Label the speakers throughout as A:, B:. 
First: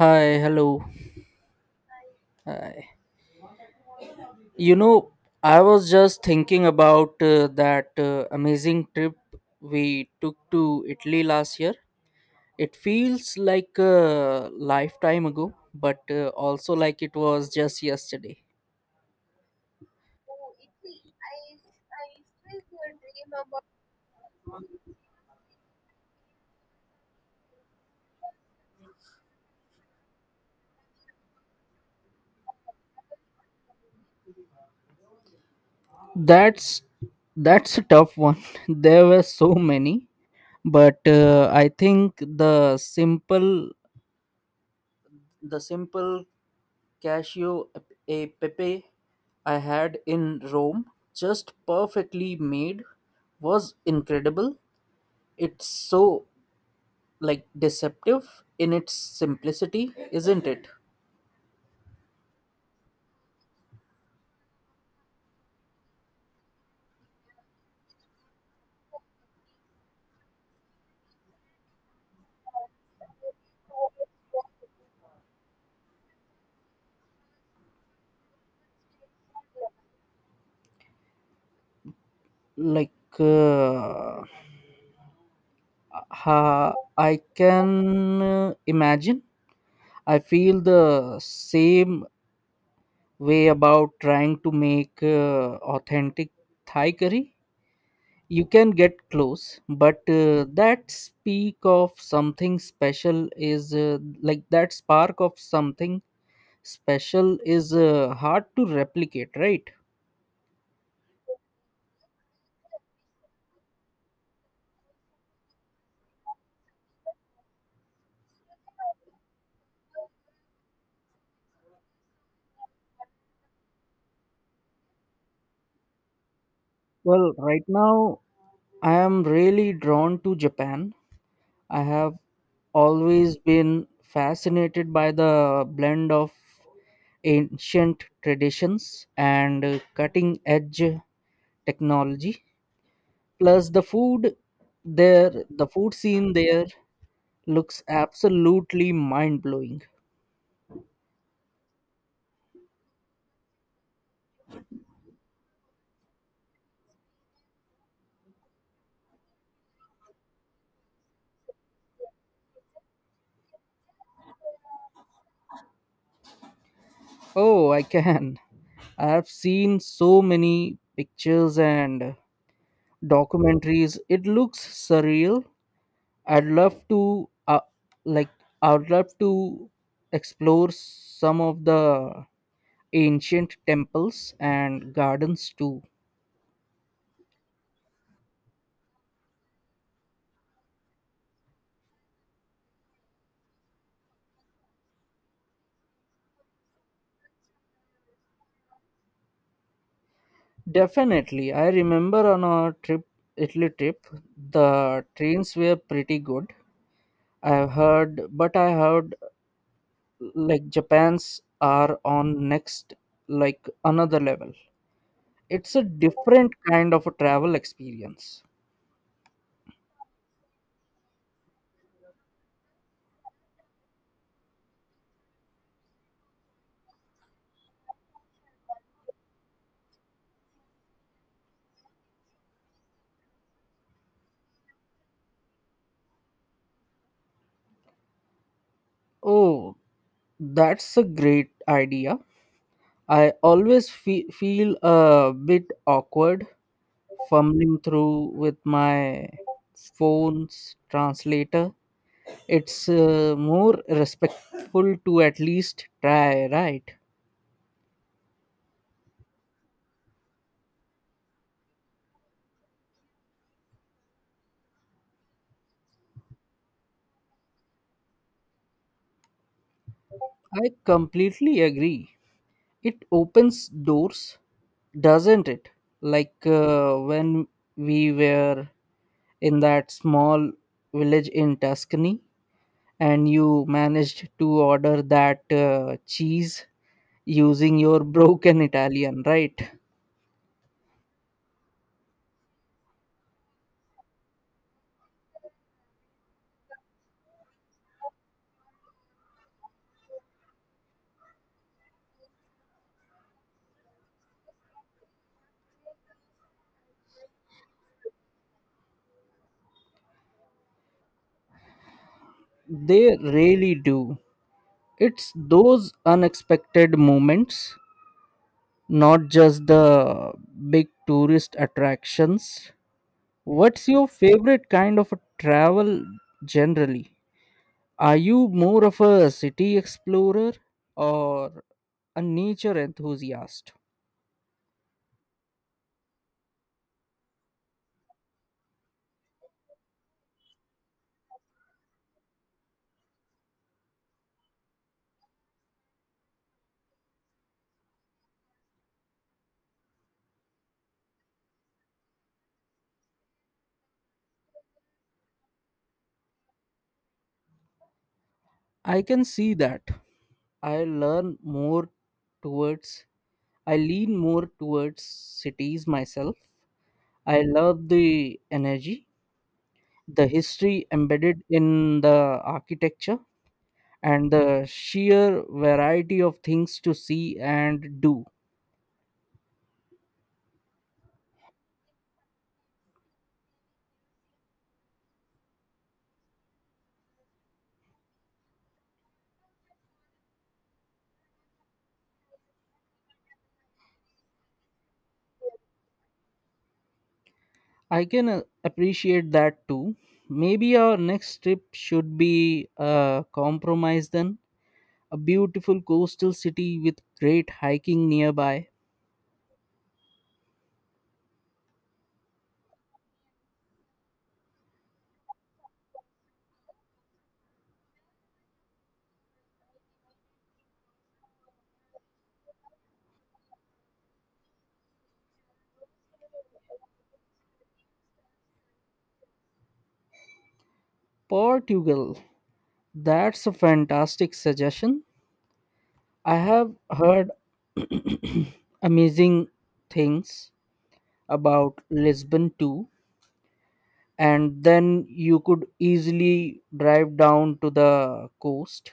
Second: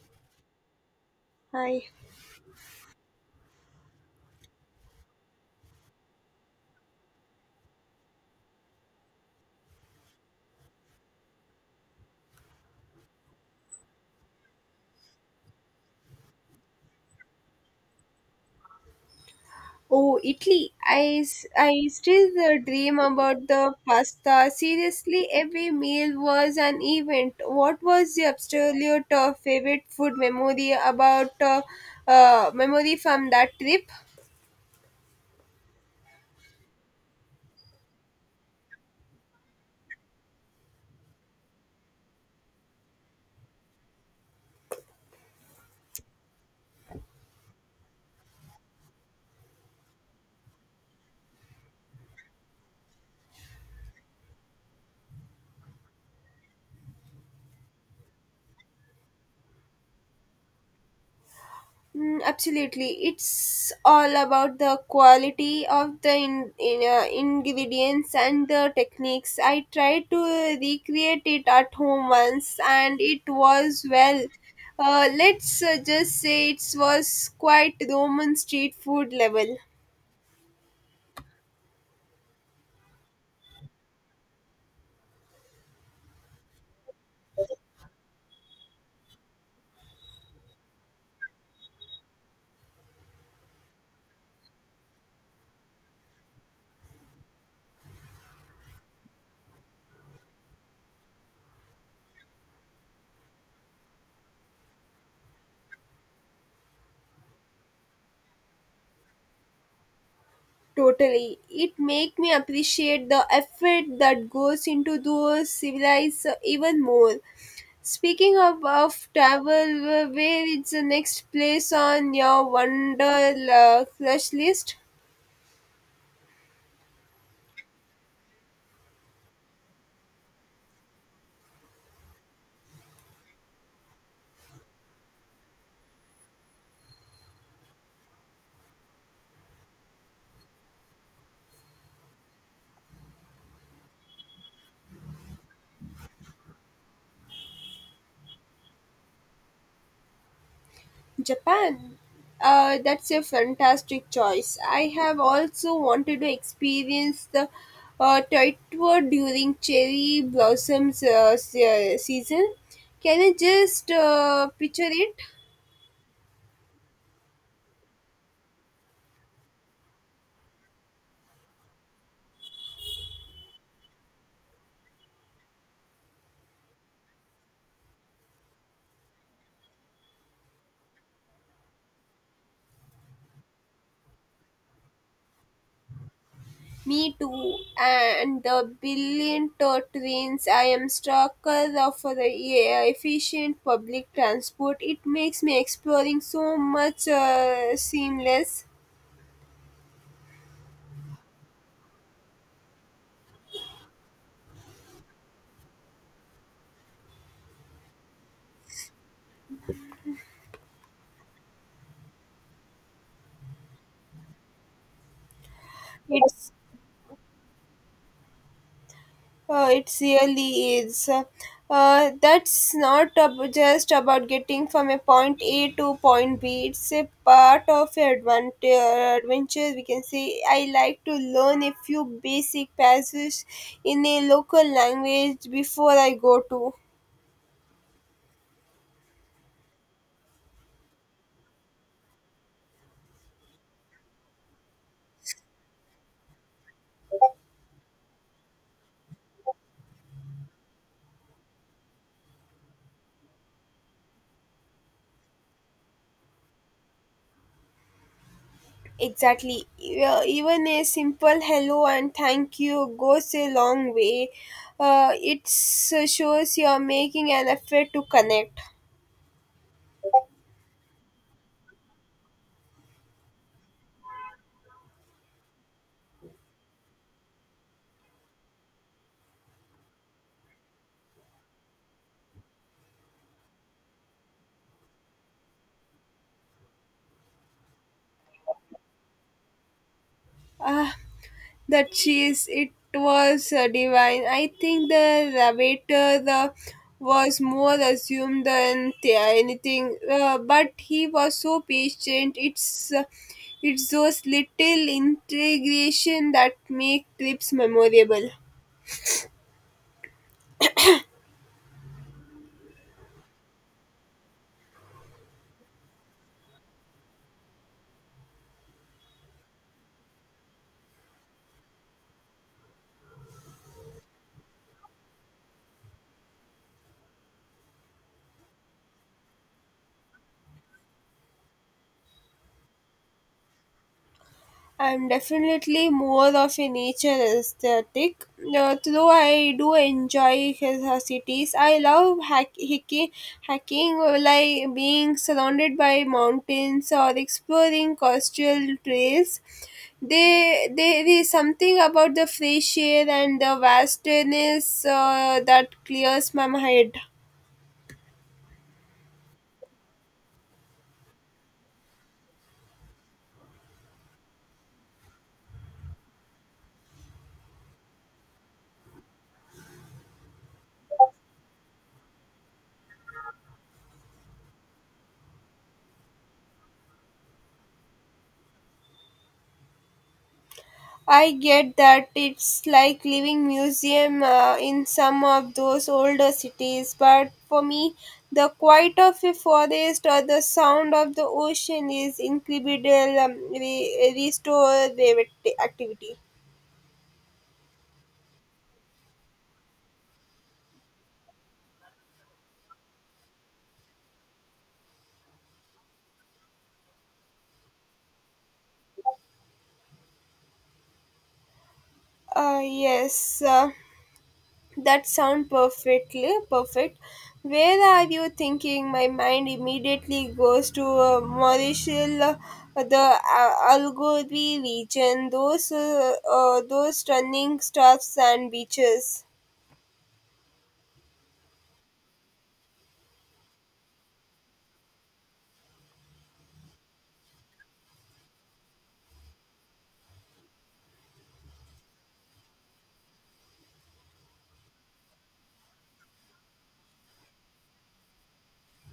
A: Hi, hello.
B: Hi.
A: Hi. You know, I was just thinking about that amazing trip we took to Italy last year. It feels like a lifetime ago, but also like it was just yesterday.
B: Oh, Italy. I still dream about the pasta. Seriously, every meal was an event. What was your absolute favorite food memory about memory from that trip?
A: That's that's a tough one. There were so many, but I think the simple cashew a pepe I had in Rome, just perfectly made, was incredible. It's so like deceptive in its simplicity, isn't it?
B: Mm, absolutely. It's all about the quality of the ingredients and the techniques. I tried to recreate it at home once and it was, well, let's just say it was quite Roman street food level.
A: Like, uh, I can imagine. I feel the same way about trying to make authentic Thai curry. You can get close, but that speak of something special is like that spark of something special is hard to replicate, right?
B: Totally. It make me appreciate the effort that goes into those civilized even more. Speaking of travel, where is the next place on your wonder crush list?
A: Well, right now I am really drawn to Japan. I have always been fascinated by the blend of ancient traditions and cutting edge technology plus there the food scene there looks absolutely mind blowing.
B: Japan. That's a fantastic choice. I have also wanted to experience the Tokyo during cherry blossoms season. Can you just picture it?
A: Oh, I can. I've seen so many pictures and documentaries. It looks surreal. I'd love to uh, like I'd love to explore some of the ancient temples and gardens too.
B: Me too. And the trains. I am stalker of the efficient public transport. It makes me exploring so much seamless.
A: Definitely. I remember on our trip Italy trip the trains were pretty good. I heard like Japan's are on next like another level. It's a different
B: It's
A: kind of a travel experience.
B: it really is. That's not just about getting from a point A to point B. It's a part of your adventure. We can say I like to learn a few basic passages in a local language before I go to.
A: Oh, that's a great idea. I always feel a bit awkward fumbling through with my phone's translator. It's more respectful to at least try, right?
B: Exactly. Even a simple hello and thank you goes a long way. It shows you're making an effort to connect.
A: I completely agree. It opens doors, doesn't it? Like when we were in that small village in Tuscany and you managed to order that cheese using your broken Italian, right?
B: Uh, the cheese it was divine. I think the waiter the was more assumed than anything, but he was so patient. It's those little integration that make trips memorable.
A: They really do. It's those unexpected moments, not just the big tourist attractions. What's your favorite kind of a travel generally? Are you more of a city explorer or a nature enthusiast?
B: I'm definitely more of a nature aesthetic. Though I do enjoy cities, I love hiking, hacking, like being surrounded by mountains or exploring coastal trails. There is something about the fresh air and the vastness that clears my head.
A: I can see that. I learn more towards, I lean more towards cities myself. I love the energy, the history embedded in the architecture, and the sheer variety of things to see and do.
B: I get that it's like living museum in some of those older cities, but for me, the quiet of a forest or the sound of the ocean is incredible restorative activity.
A: I can appreciate that too. Maybe our next trip should be a compromise then, a beautiful coastal city with great hiking nearby.
B: Yes. That sound perfectly perfect. Where are you thinking? My mind immediately goes to Mauritius, the Algarve region. Those stunning stuffs and beaches.
A: Portugal. That's a fantastic suggestion. I have heard amazing things about Lisbon too. And then you could easily drive down to the coast.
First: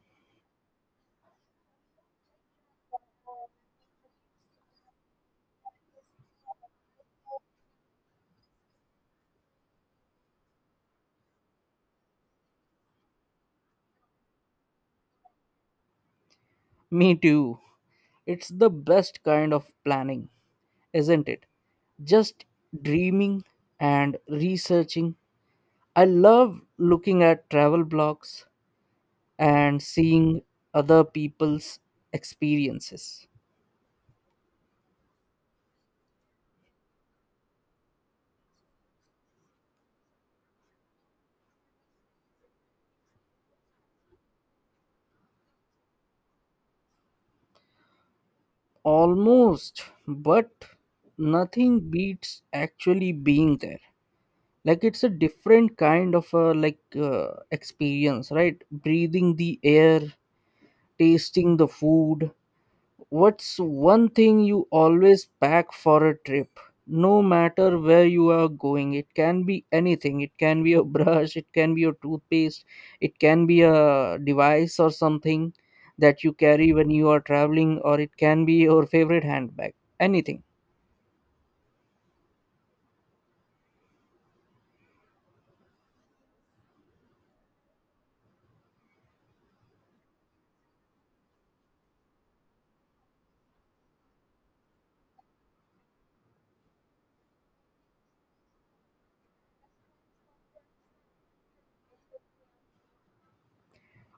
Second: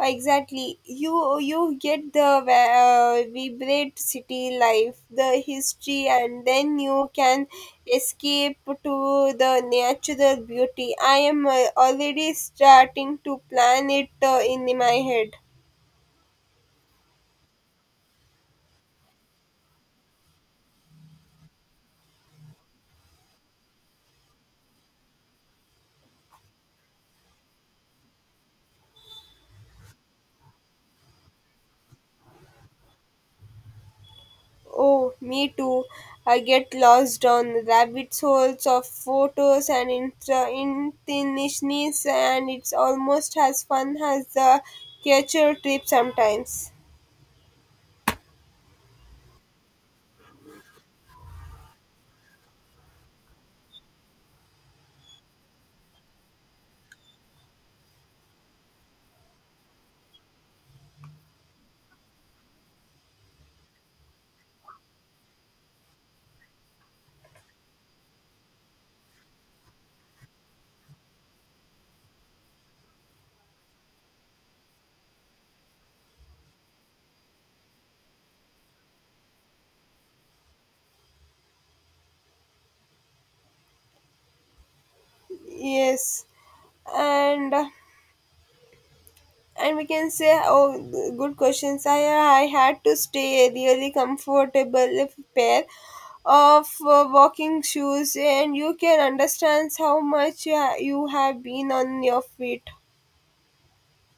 B: Exactly. You get the vibrant city life, the history, and then you can escape to the natural beauty. I am already starting to plan it in my head.
A: Me too. It's the best kind of planning, isn't it? Just dreaming and researching. I love looking at travel blogs and seeing other people's experiences.
B: Oh, me too. I get lost on rabbit holes of photos and internationals, and it's almost as fun as the catcher trip sometimes.
A: Almost, but nothing beats actually being there. Like it's a different kind of a experience, right? Breathing the air, tasting the food. What's one thing you always pack for a trip? No matter where you are going, it can be anything. It can be a brush, it can be a toothpaste, it can be a device or something that you carry when you are traveling, or it can be your favorite handbag. Anything.
B: Yes. and and we can say oh, good questions. I had to stay really comfortable if pair of walking shoes and you can understand how much you have been on your feet.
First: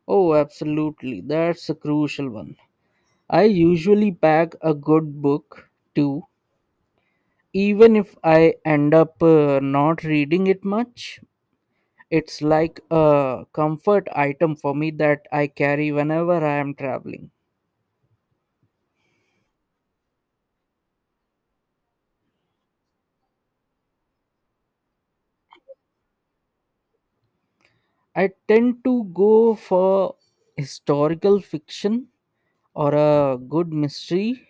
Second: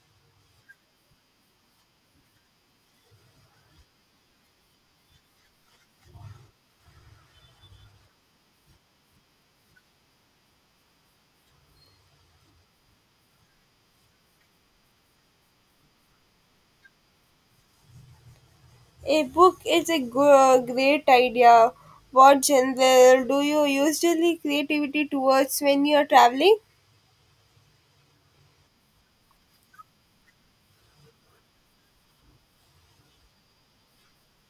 A: Oh, absolutely. That's a crucial one. I usually pack a good book too, even if I end up not reading it much. It's like a comfort item for me that I carry whenever I am traveling.
B: A book is a great idea. What genre do you usually creativity towards when you are traveling?
A: I tend to go for historical fiction or a good mystery,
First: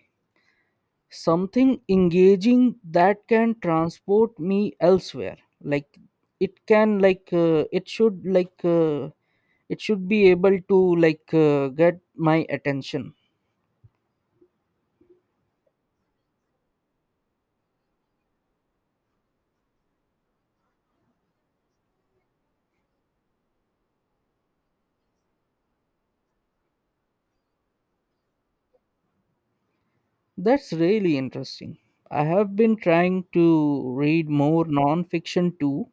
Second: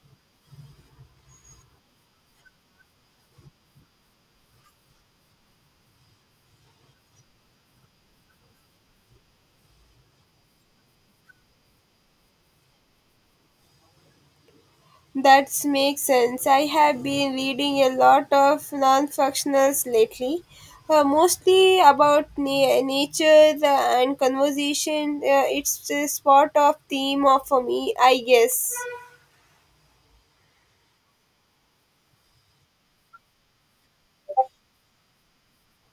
A: something engaging that can transport me elsewhere. Like it can like it should like It should be able to get my attention.
B: That makes sense. I have been reading a lot of non-fictionals lately, mostly about nature and conversation. It's a spot of theme for me, I guess.
A: That's really interesting. I have been trying to read more non-fiction too,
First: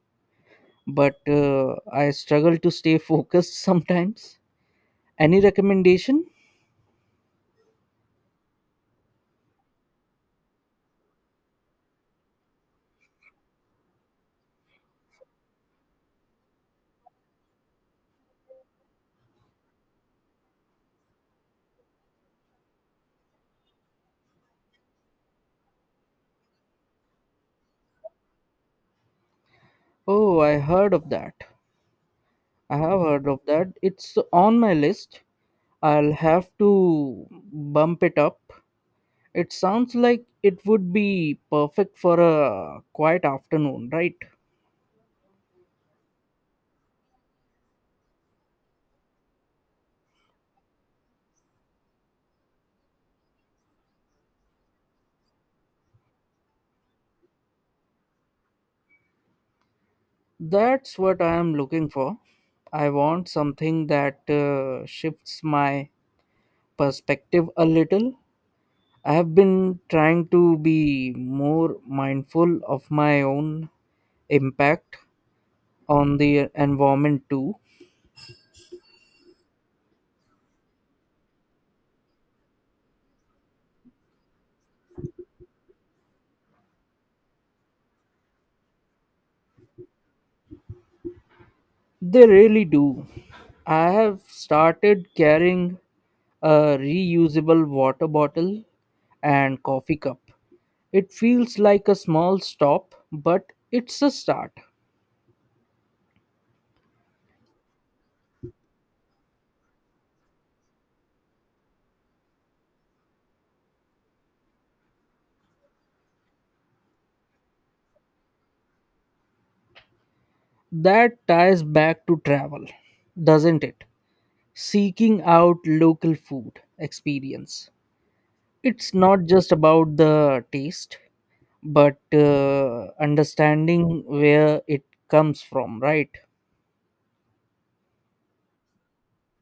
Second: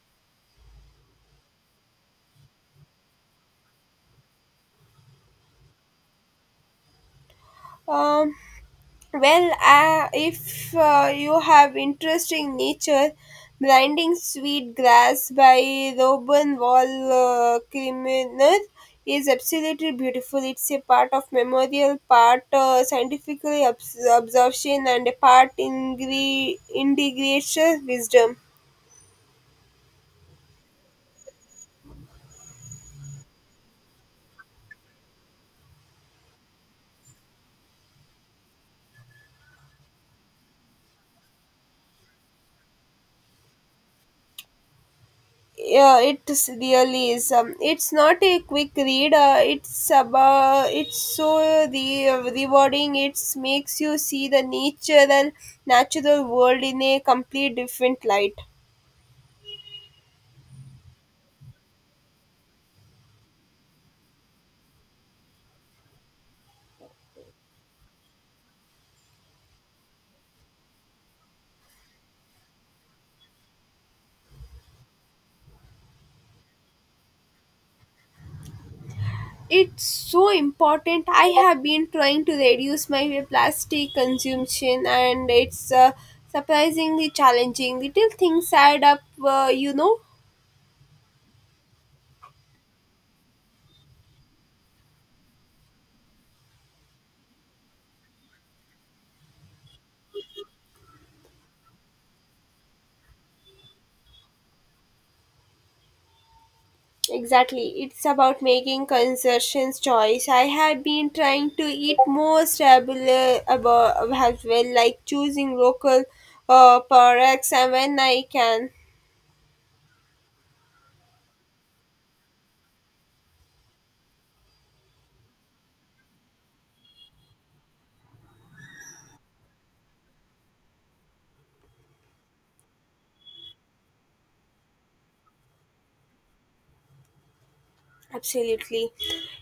A: but I struggle to stay focused sometimes. Any recommendation?
B: Um, well, if you have interest in nature, Blinding Sweet Grass by Robin Wall Criminal is absolutely beautiful. It's a part of memorial, part scientifically observation, and a part integration wisdom.
A: Oh, I heard of that. I have heard of that. It's on my list. I'll have to bump it up. It sounds like it would be perfect for a quiet afternoon, right?
B: Yeah, it is really is. It's not a quick read, it's about it's so the rewarding. It makes you see the nature and natural world in a complete different light.
A: That's what I am looking for. I want something that shifts my perspective a little. I have been trying to be more mindful of my own impact on the environment too.
B: It's so important. I have been trying to reduce my plastic consumption and it's surprisingly challenging. Little things add up, you know.
A: They really do. I have started carrying a reusable water bottle and coffee cup. It feels like a small stop, but it's a start.
B: Exactly. It's about making conscious choice. I have been trying to eat more stable about as well, like choosing local products and when I can.
A: That ties back to travel, doesn't it? Seeking out local food experience. It's not just about the taste, but understanding where it comes from, right?
B: Absolutely.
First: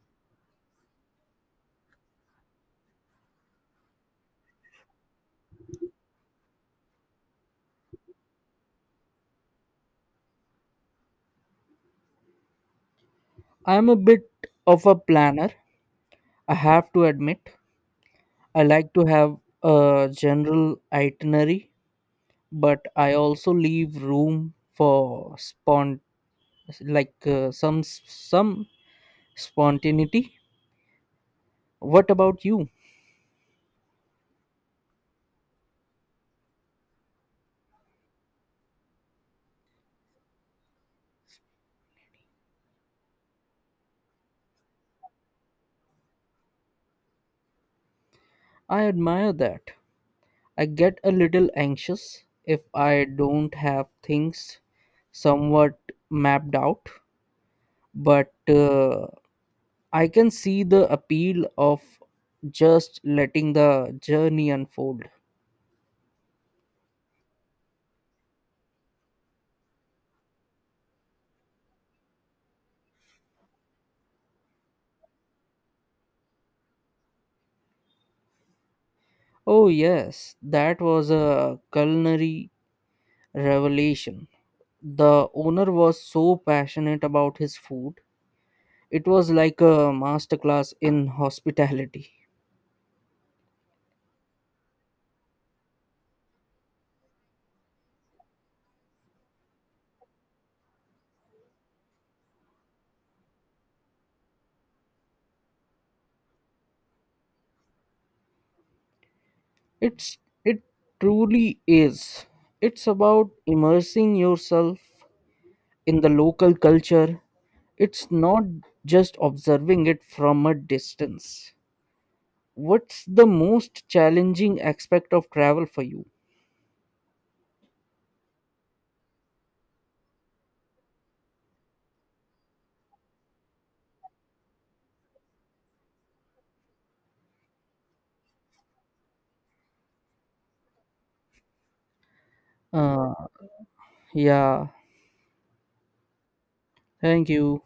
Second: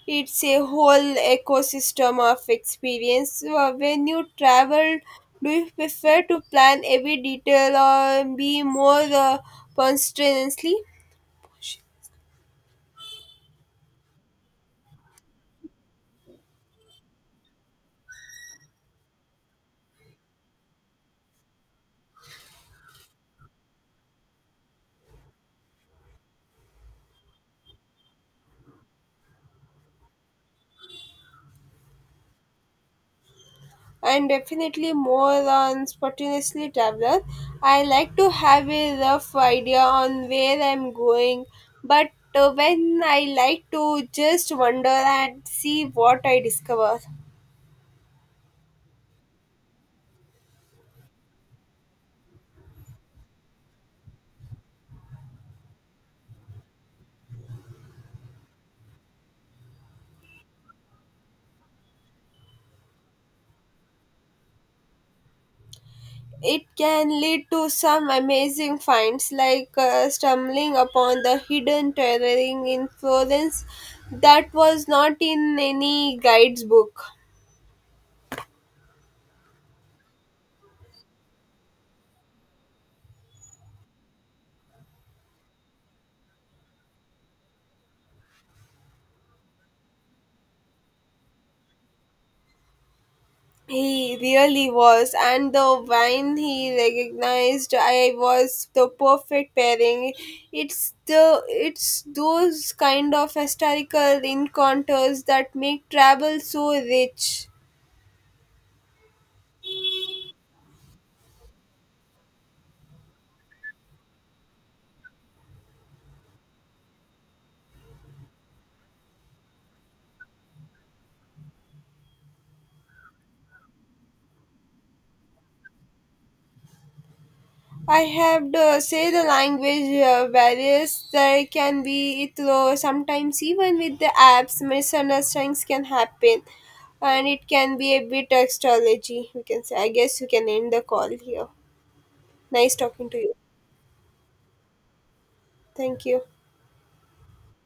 B: It's a whole ecosystem of experience. So, when you travel, do you prefer to plan every detail or be more constantly?
A: I'm a bit of a planner, I have to admit. I like to have a general itinerary, but I also leave room for spont like some spontaneity. What about you?
B: And definitely more on spontaneously traveler. I like to have a rough idea on where I'm going, but when I like to just wander and see what I discover.
A: I admire that. I get a little anxious if I don't have things somewhat mapped out, but I can see the appeal of just letting the journey unfold.
B: It can lead to some amazing finds like stumbling upon the hidden terrain in Florence that was not in any guide's book.
A: Oh, yes, that was a culinary revelation. The owner was so passionate about his food, it was like a masterclass in hospitality.
B: He really was, and the wine he recognized, I was the perfect pairing. It's those kind of historical encounters that make travel so rich.
A: It's it truly is. It's about immersing yourself in the local culture. It's not just observing it from a distance. What's the most challenging aspect of travel for you?
B: I have to say the language barriers there can be through sometimes. Even with the apps, misunderstandings can happen, and it can be a bit astrology. We can say I guess we can end the call here. Nice talking
A: Uh,
B: to you.
A: yeah.
B: Thank you.
A: Thank you.